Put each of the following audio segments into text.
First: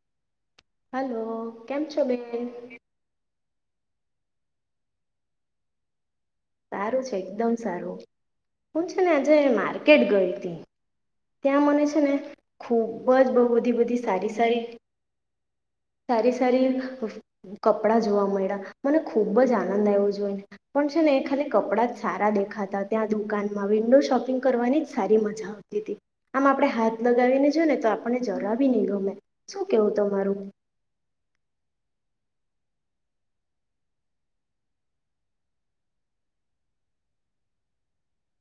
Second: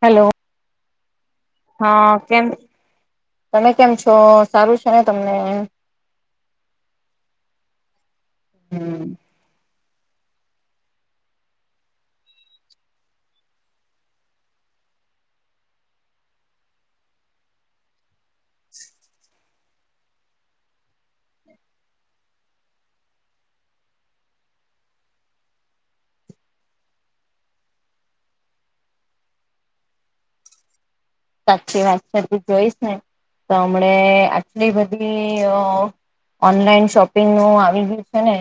Hello. Hello કેમ છો હા બેન? કેમ [unintelligible] તમે કેમ છો? સારું છે ને તમને? સારું છે, એકદમ સારું. કુછ ના [unintelligible] માર કેટ ગઈ તી, ત્યાં મને છે ને ખૂબ જ બ બધી બધી સારી સારી સારી સારી કપડા જોવા મયળા, મને ખૂબ જ આનંદ આય્વો જોઈને, પણ છે ને એક ખાલી કપડાં જ સારા દેખાતા, ત્યાં દુકાનમાં વિન્ડો શોપિંગ કરવાની જ સારી મજા આવતી તી, આમ આપડે હાથ લગાવીને જોયને તો આપણને જરા બી ની ગમે, શું કેવું તમારું? સાચી વાત જો તુ જોઈસ ને તો અમણે આટલી બધી [unintelligible] ઓનલાઈન શોપિંગનું આવી ગયું છે ને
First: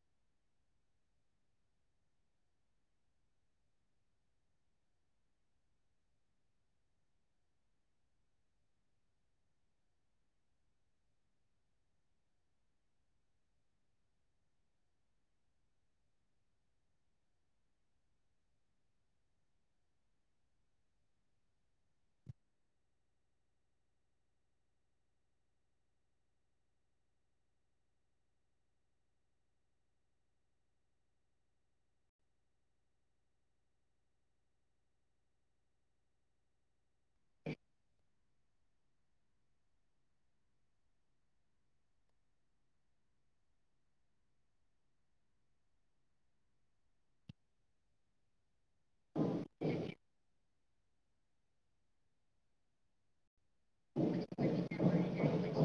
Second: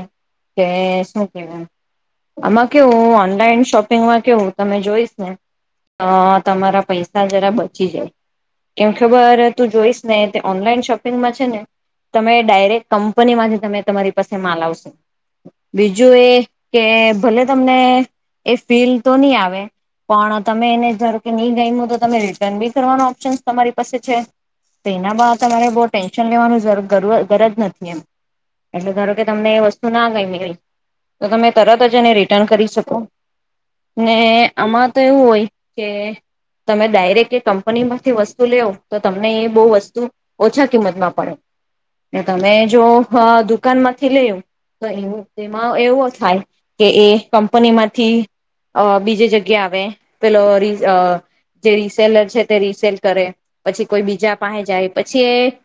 કે શું કે [unintelligible] આમાં કેવું ઓનલાઈન શોપિંગમાં કેવું તમે જોઈશ ને તો તમારા પૈસા જરા બ ચી જાય, એમ ખબર તું જોઈશ ને તે ઓનલાઈન શોપિંગમાં છે ને તમે ડાયરેક્ટ કંપનીમાંથી તમે તમારી પાસે માલ આવશે, બીજું એ કે ભલે તમને એ ફીલ તો ની આવે, પણ તમે એને ધારોકે ની ગયમુ તો તમે રી [unintelligible] બી કરવાનો ઓપ્શન તમારી પાસે છે, તો એના બા તમારે બો ટેન્શન લેવાનું ઝરુ ગરજ નથી એમ, એટલે ધારો કે તમને એ વસ્તુ ના ગયમી કઈ તો તમે તરત જ એને રિટર્ન કરી શકો, ને આમાં તો એવું હોય કે તમે ડાઈરેક કે કંપનીમાંથી વસ્તુ લેવ તો તમને એ બઉ વસ્તુ ઓછા કિંમતમાં પડે, તમે જો હ દુકાનમાંથી લેવ તો એવુ તેમાં એવુ અ થાય કે એ કંપનીમાંથી અ બીજી જગ્યા આવે પેલો રીઝ અ [unintelligible] સેલર છે તે રીસેલ કરે, પછી કોઈ બીજા પાંહે જાય, પછી એ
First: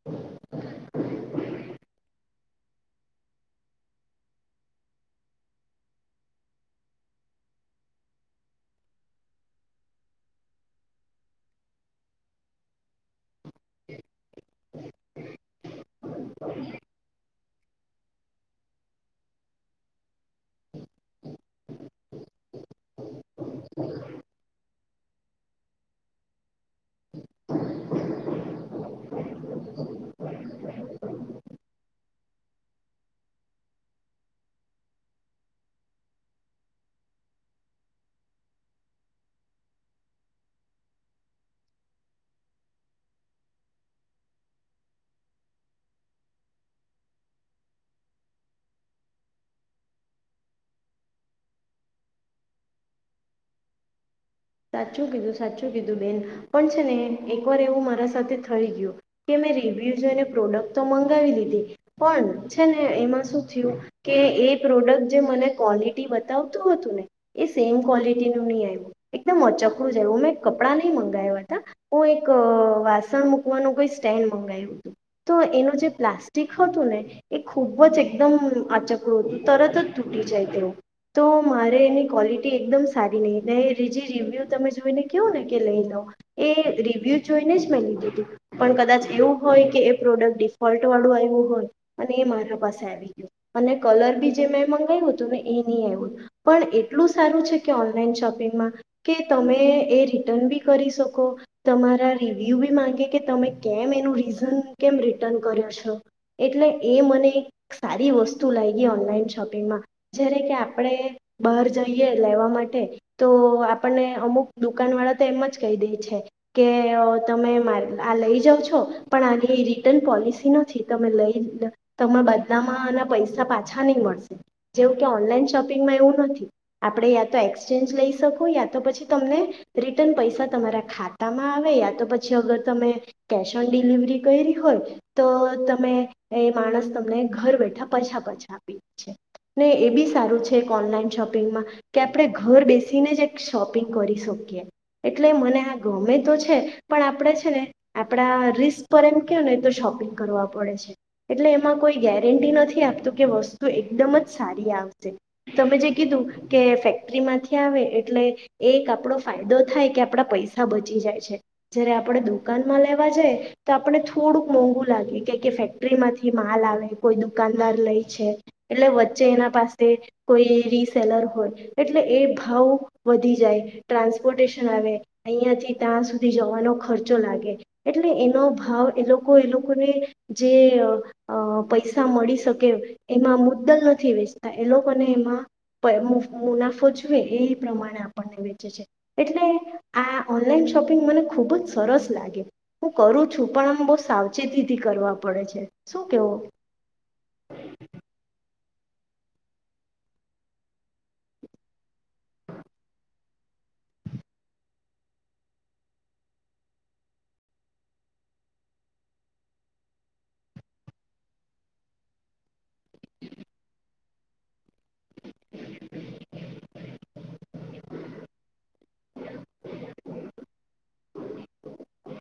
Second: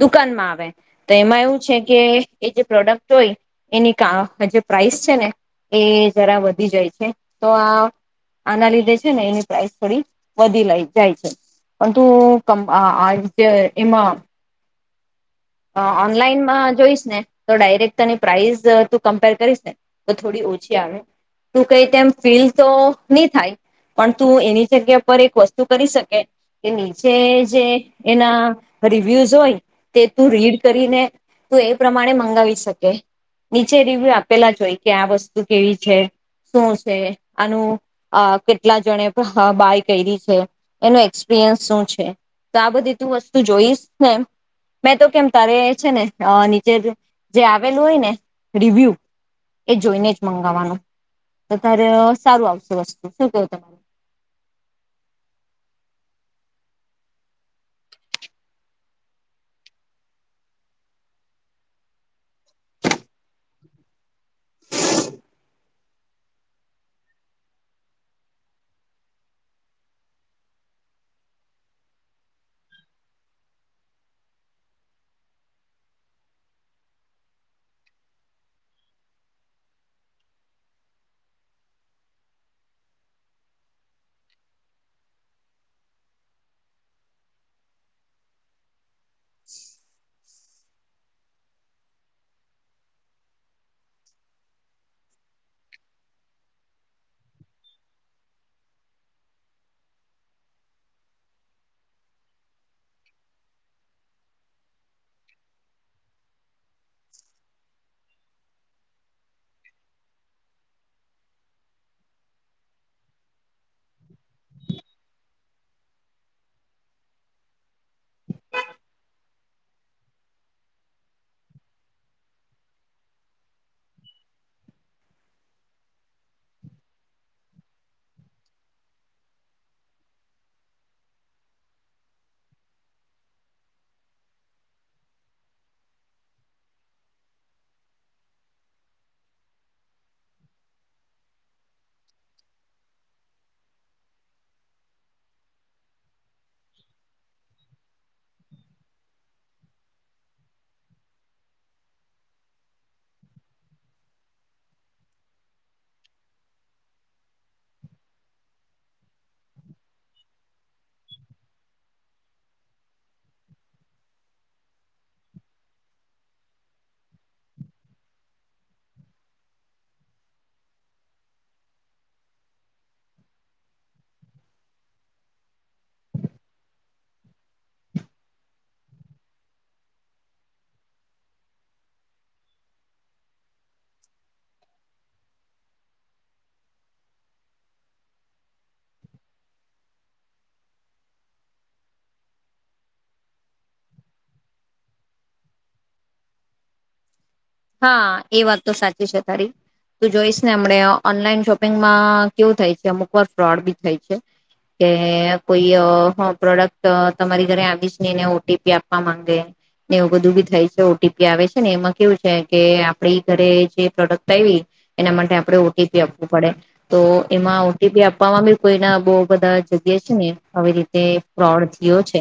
દુકાનમાં આવે, તો એમાં એવું છે કે એ જે પ્રોડક્ટ હોય એની કાં હ જે પ્રાઇસ છે ને એ જરા વધી જાય છે, તો આ આના લીધે સે ને એની પ્રાઈસ થોડી વધી જાય જાય છે, પંતુ કંપ આ આ તે એમાં અં ઓનલાઈનમાં જોઈશ ને તો ડાયરેક્ટ તને પ્રાઇસ તું કમ્પેર કરીશ ને તો થોડી ઓછી આવે, તું કંઈ તેમ ફીલ તો ની થાય પણ તું એની જગ્યા પર એક વસ્તુ કરી શકે કે નીચે જે એના રિવ્યૂઝ હોય તે તું રીડ કરીને તું એ પ્રમાણે મંગાવી શકે, નીચે રિવ્યુ આપેલા જોઈ કે આ વસ્તુ કેવી છે? શું છે? આનું કેટલા જણે બાય કયરી છે, એનું એક્સપિરિયન્સ શું છે, તો આ બધી તું વસ્તુ જોઈશ ને મેં તો કેમ તારે છે ને નીચે જે આવેલું હોય ને રિવ્યુ એ જોઈને જ મંગાવવાનું, તો તારે અ સારું આવશે વસ્તુ, શું કેય તમારુ? સાચું કીધું, સાચું કીધું બેન, પણ છે ને એકવાર એવું મારા સાથે થઈ ગયું કે મેં રિવ્યુ જોઈને પ્રોડક્ટ તો મંગાવી લીધી, પણ છે ને એમાં શું થયું કે એ પ્રોડક્ટ જે મને કોલિ ટી બતાવતું હતું ને એ સેમ ક્વોલિટીનું નઈ આય્વુ. એકદમ અચકળું જેવુ મેં કપડાં નઈ મંગાયવા તા, હું એક વાસણ મૂકવાનું કોઈ સ્ટેન્ડ મંગાય્વુ તુ, તો એનું જે પ્લાસ્ટિક હતું ને એ ખૂબ જ એકદમ અચકડું અતુ તરત જ તૂટી જાય તેવું, તો મારે એની ક્વોલિટી એકદમ સારી નઈ તે ત્રીજી રિવ્યૂ તમે જોઈને કેવને કે લઈ લો, એ રિવ્યૂ જોઈને જ મેં લીધું તુ પણ કદાચ એવું હોય કે એ પ્રોડક્ટ ડિફોલ્ટવાળું આયવુ હોય અને એ મારા પાસે આવી ગયું અને કલર બી જે મેં મંગાયવુ તુ ને એ ની આય્વુ, પણ એટલું સારું છે કે ઓનલાઈન શોપિંગમાં કે તમે એ રિટર્ન બી કરી શકો, તમારા રિવ્યુ બી માંગે કે તમે કેમ એનું રીઝન કેમ રિટર્ન કર્યો છો, એટલે એ મને એક સારી વસ્તુ લાયગી ઓનલાઈન શોપિંગમાં, જ્યારે કે આપણે બાર જઈએ લેવા માટે તો આપણને અમુક દુકાનવાળા તો એમ જ કઈ દેય છે, કે અ તમે આ લઈ જાવ છો પણ આની રિટર્ન પોલિસી નથી, તમે લઈ તમા બદલામાંના આના પૈસા પાછા ની મળશે, જેવું કે ઓનલાઈન શોપિંગમાં એવું નથી, આપણે યા તો એક્સચેન્જ લઈ તો યા તો પછી તમને રિટર્ન પૈસા તમારા ખાતામાં આવે યા તો પછી અગર તમે કેશ ઓન ડિલિવરી કયરી હોય, તો તમે એ માણસ તમને ઘર બેઠા પછા પછા આપી છે ને એ બી સારું છે એક ઓનલાઈન શોપિંગમાં કે આપણે ઘર બેસી થી ને જ એક શોપિંગ કરી શકીએ, એટલે મને આ ગમે તો છે પણ આપણે છે ને આપણા રિસ્ક પર એમ કયોને તો શોપિંગ કરવા પડે છે, એટલે એમાં કોઈ ગેરંટી નથી આપતું કે વસ્તુ એકદમ જ સારી આવશે, તમે જે કીધું કે ફેક્ટરીમાંથી ત્યાં આવે એટલે એક આપડો ફાયદો થાય કે આપડા પૈસા બચી જાય છે જય્યારે આપણે દુકાનમાં લેવા જાય, તો આપણને થોડુંક મોંઘું લાગે કે ક ફેક્ટરીમાંથી માલ આવે, કોઈ દુકાનદાર લઈ છે એટલે વચ્ચે એના પાસે કોઈ રીસેલર હોય એટલે એ ભાવ વધી જાય, ટ્રાન્સપોર્ટેશન આવે અઈયાથી ત્યાં સુધી જવાનો ખર્ચો લાગે, એટલે એનો ભાવ એ લોકો એ લોકોને જે અ પૈસા મળી શકે એમાં મુદ્દલ નથી વેચતા, એ લોકોને એમાં પ મુનાફો જ યે એ પ્રમાણે આપણને વેચે છે એટલે આ ઓનલાઈન શોપિંગ મને ખુબ જ સરસ લાગે, હું કરું છું પણ આમ બઉ સાવચેતીથી કરવા પડે છે, શું કેવો હા એ વાત તો સાચી છે તારી, તું જોઈશ ને અમણે ઓનલાઈન શોપિંગમાં કેવું થાય છે અમુક વાર ફ્રોડ બી થાય છે કે કોઈ અ હં પ્રોડક્ટ તમારી ઘરે આવીશ ને એને ઓ ટી પી આપવા માંગે ને એવું બધું બી થાય છે, ઓ ટી પી આવે છે ને એમાં કેવું છે કે આપડી ઘરે જે પ્રોડક્ટ આયવી એના માટે આપણે ઓ ટી પી આપવું પડે, તો એમાં ઓ ટી પી આપવામાં બી કોઈના બઉ બધા જગ્યા છે ને આવી રીતે ફ્રોડ થયો છે,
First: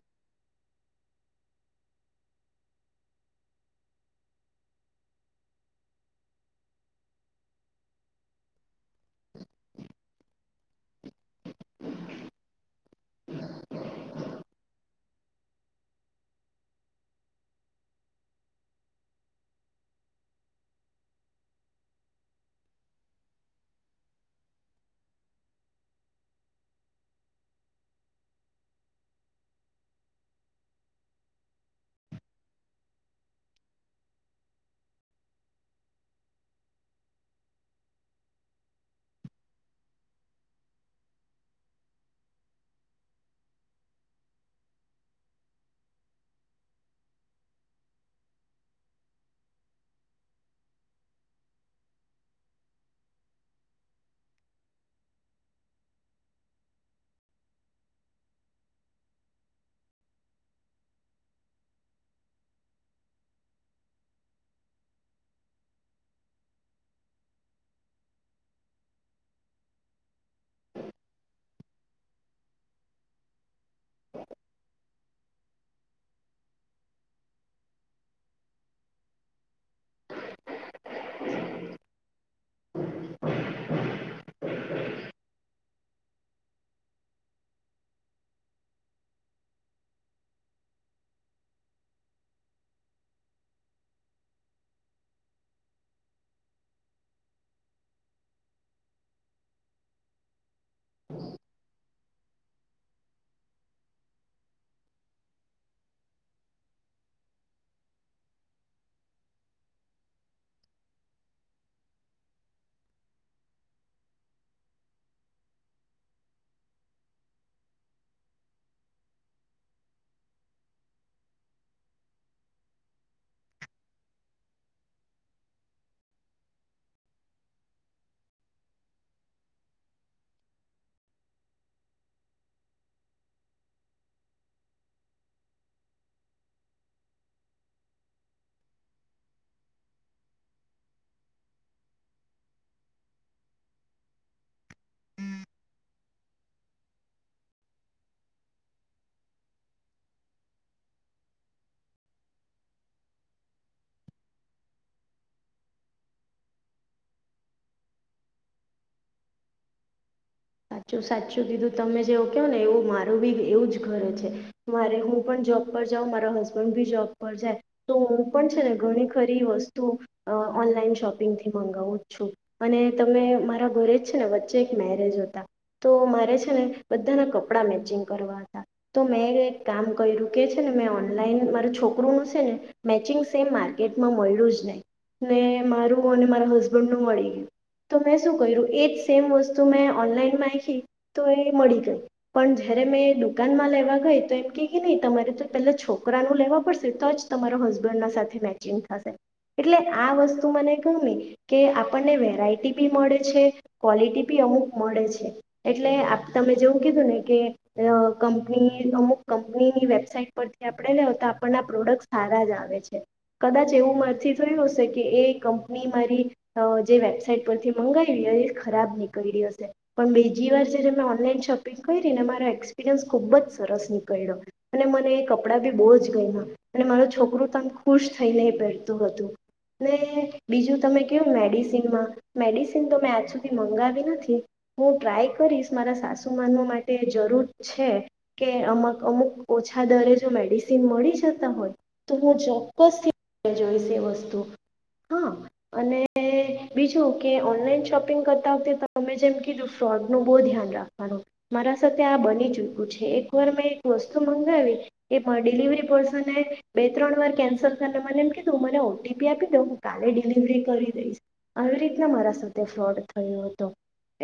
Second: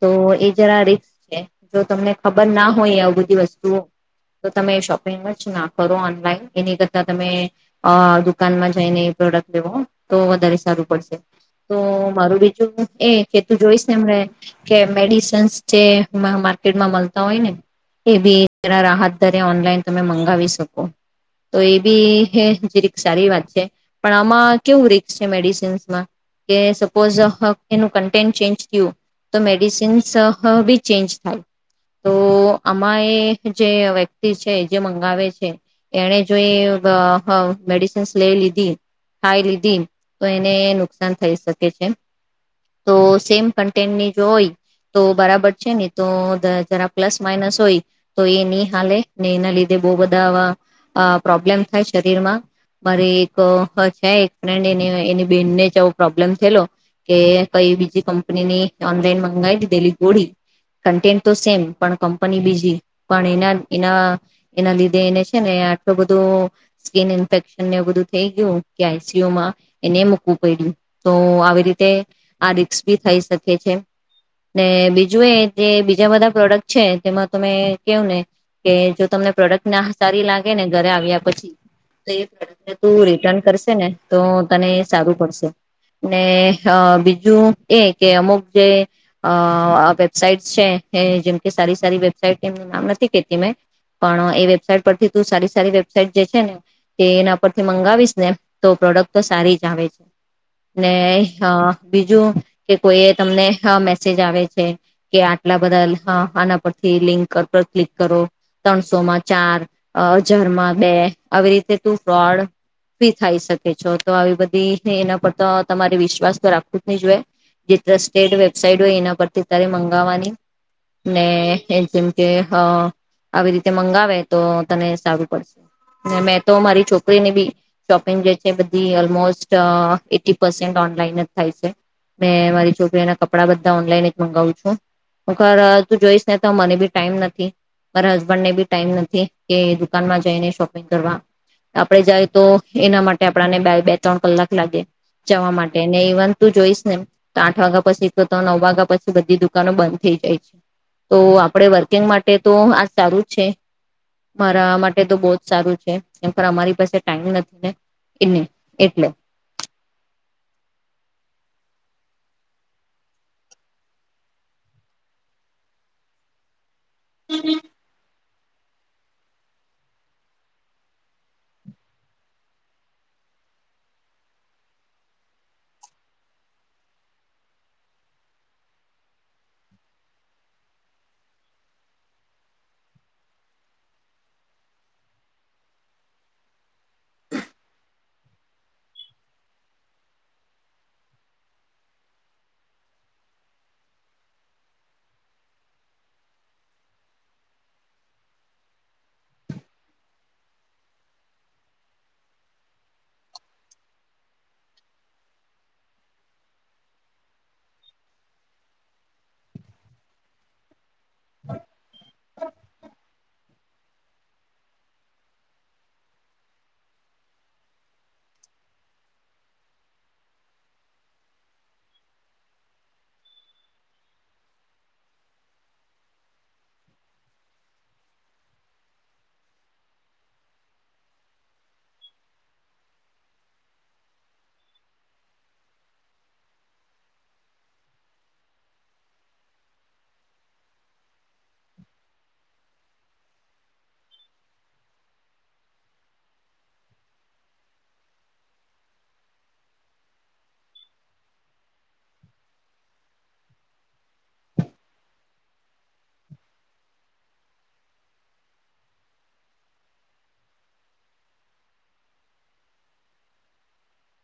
તો એ જરા રીસ્ક છે, જો તમને ખબર ના હોય આવ બધી વસ્તુઓ તો તમે શોપિંગ જ ના કરો ઓનલાઈન એની કરતાં તમે અ દુકાનમાં જઈને એ પ્રોડક્ટ લેવો તો વધારે સારું પડશે, તો મારું બીજું એ કે તું જોઈશ ને અમણે કે મેડિસન્સ જે મા માર્કેટમાં મલતા હોય ને એ બી રા રાહત વધારે ઓનલાઈન તમે મંગાવી શકો, તો એ બી જીરીક સારી વાત છે, પણ આમાં કેવું રિકી છે મેડિસિન્સમાં કે સપોઝ એનું કન્ટેન્ટ ચેન્જ થ્યું, તો મેડિસિન્સ બી ચેન્જ થાય તો આમાં એ જે અવે તે છે જે મંગાવે છે એણે જો એ વ હ મેડિસિન્સ લેઈ લીધી, ખાઈ લીધી, તો એને નુકસાન થઈ શકે છે, તો સેમ કન્ટેન્ટની જો હોય તો બરાબર છે ની તો જરા પ્લસ માઇનસ હોય તો એ ની હાલે ને એના લીધે બઉ બધા આવા અ પ્રોબ્લેમ થાય શરીરમાં, મારે એક છે એક ફ્રેન્ડ એ એની બેહેનને જ આવો પ્રોબ્લેમ થેલો કે કઈ બીજી કંપનીની ઓનલાઈન મંગાઈ દીધેલી ગોળી, કન્ટેન્ટ તો સેમ પણ કંપની બીજી, પણ એના એના એના લીધે એને છે ને આટલું બધું સ્કીિન ઇન્ફેક્શનને બધું થેઈ ગયું કે આઈ સી યુ માં એને મૂકવું પયડુ, તો આવી રી આ રિક્સ ભી થઈ શકે છે ને, બીજ જોએ જે બીજા બધા પ્રોડક્ટ છે તેમાં તમે કેવ ને. કે જો તમને પ્રોડક્ટ ના સારી લાગે ને ઘરે આવ્યા પછી, તો એ પ્રોડક્ટને તું રિટર્ન કરશે ને તો તને સારું પડશે, ને બીજું એ કે અમુક જે, વેબસાાઈટ છે એ જેમ કે સારી સારી વેબસાાઈટ એમનું નામ નથી કેતી પણ એ વેબસાાઈટ પરથી તું સારી સારી વેબસાાઈટ જે છે ને, તે એના પરથી મંગાવીશ ને તો પ્રોડક્ટ તો સારી જ આવે છે. નને હા બીજું, કે કોઈ તમને મેસેજ આવે છે, ‌ કે આટલાં બધાં આના પરથી લિંક ક્લિક કરો, ત્રણસો માં ચાર, હજાર માં બે, આવી રીતે તું ફ્રોડ, ફી થાય શકે છે. તો આવી બધી એના પર તો તમારે વિશ્વાસ તો રાખવું જ નહી જોઈએ, જે ત્રસ્ટેટ વેબસાઇટ હોય એના પરથી તારે મંગાવવાની, ને જેમ કે હ, આવી રીતે મંગાવે તો તને સારું પડશેને મેં તો મારી છોકરીની બી શોપિંગ જે છે, બધી ઓલમોસ્ટ એટી પસેન્ટ ઓનલાઈન જ થાય છે, મેં મારી છોકરીઓના કપડાં બધાં ઓનલાઈન જ મંગાવું છું, હખર તું જોઈશ ને તો મને બી ટાઈમ નથી મારા હસબન્ડને બી ટાઈમ નથી કે દુકાનમાં જઈને શોપિંગ કરવા, આપણે જાય તો એના માટે આપને બે ત્રણ કલાક લાગે જવા માટે, ને ઇવન તું જોઈશ ને આઠ વાગ્યા પછી ન વાગ્યા પછી બધી દુકાનો બંધ થઈ જાય છે, તો આપણે વર્કિંગ માટે માટે તો આ સારું જ છે, મારા માટે તો બહ જ સારું છે, એમ અમારી પાસે ટાઈમ નથી ને એને એટલે. સાચું સાચું કીધું તમે જેવું કહ ને એવું મારું બી એવું જ ઘરે છે, મારે હું પણ જોબ પર જાઉં મારો હસબન્ડ બી જોબ પર જાય, તો પણ છે ને ઘણી ખરી વસ્તુ, ઓનલાઈન શોપિંગથી મગાવું જ છું, અને તમે મારા ઘરે જ છે ને વચ્ચે એક મેરેજ હતા તો મારે છેને બધાનાં કપડા મેચિંગ કરવા હતા, તો મેં એક કામ કર્યું કે છેને મેં ઓનલાઈન માર છોકરુંનું છે ને, મેચિંગ સેમ માર્કેટમાં મળ્યું જ નહી, ને મારું અને મારા હસબન્ડ નું મળી ગયું, તો મેં શું કર્યું એ જ સેમ વસ્તુ મેં ઓનલાન તો એ મળી ગઈ, પણ જયારે મેં દુકાનમાં લેવા ગઈ તો એમ કે કે નહી તમારે તો પેલા છોકરા ન લેવા પડશે તો જ તમારો હસબન્ડના સાથે મેચિંગ થશે, એટલે આ વસ્તુ મને ગમે કે આપણને વેરાયટી બી મળે છે, ક્વલિટી બી અમુક મળે છે. એટલે તમે જેવું કીધું ને કે, કંપની અમુક કંપનીની વેબસાાઈટ પરથી આપણે લે તો આપણના પ્રોડક્ટ સારા જ આવે છે, કદાચ એવું મારથી થયું હશે કે ‌ એ કંપની મારી, જે વેબસાાઈટ પરથી મંગાવી હોય અને ખરાબ નીકળી હશે. પણ બીજી વાર જ્યારે મેં ઓનલાઈન શોપિંગ કરી ને મારો એક્સપિરિયન્સ ખૂબ જ સરસ નીકળ્યો, અને મને એ કપડાં બી બહુ જ ગમ્યા, અને મારો છોકરું તમ ખુશ થઈને પહેરતું હતું, ને બીજું તમે કહું મેડિસિનમાં મેડિસિન તો મેં આજ સુધી મંગાવી નથી. હું ટ્રાય કરીશ મારા સાસુ માનવા માટે જરૂર છે, કે અમુક અમુક ઓછા દરે જો મેડિસિન મળી જતા હોય, તો હું ચોક્કસથી જોઈશ એ વસ્તુ, હા અને બીજું કે ઓનલાઈન શોપિંગ કરતા વખતે તમે જેમ કીધું ફ્રોડનું બહુ ધ્યાન રાખવાનું, મારા સાથે આ બની ચૂકું છે, એકવાર મેં એક વસ્તુ મંગાવી એ ડિલિવરી પર્સને બે ત્રણ વાર કેન્સલ કરીને મને એમ કીધું મને ઓટીપી આપી દઉં હું કાલે ડિલિવરી કરી દઈશ, આવી રીતના મારા સાથે ફ્રોડ થયો હતો.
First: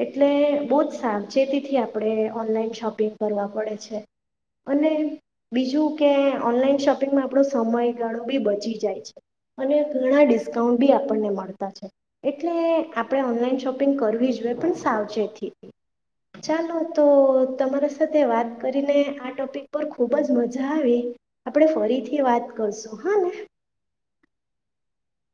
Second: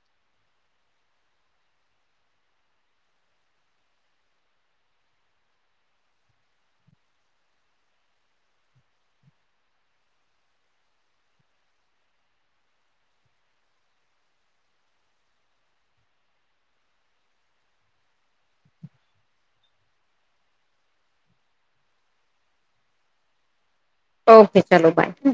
એટલે બહુ જ સાવચેતીથી આપણે ઓનલાઈન શોપિંગ કરવા પડે છે, અને બીજું કે ઓનલાઈન શોપિંગમાં આપણો સમય ગાણો બી બચી જાય છે, અને ઘણાં ડિસ્કાઉન્ટ બી આપણને મળતા છે, એટલે આપણે ઓનલાઈન શોપિંગ કરવી જોઈએ પણ સાવચેતી થી, ચાલો તો તમારા સાથે વાત કરીને આ ટોપિક પર ખુબ જ મજા આવી, આપણે ફરીથી વાત કરશું હા ને. ઓકે ચાલો બાય હ.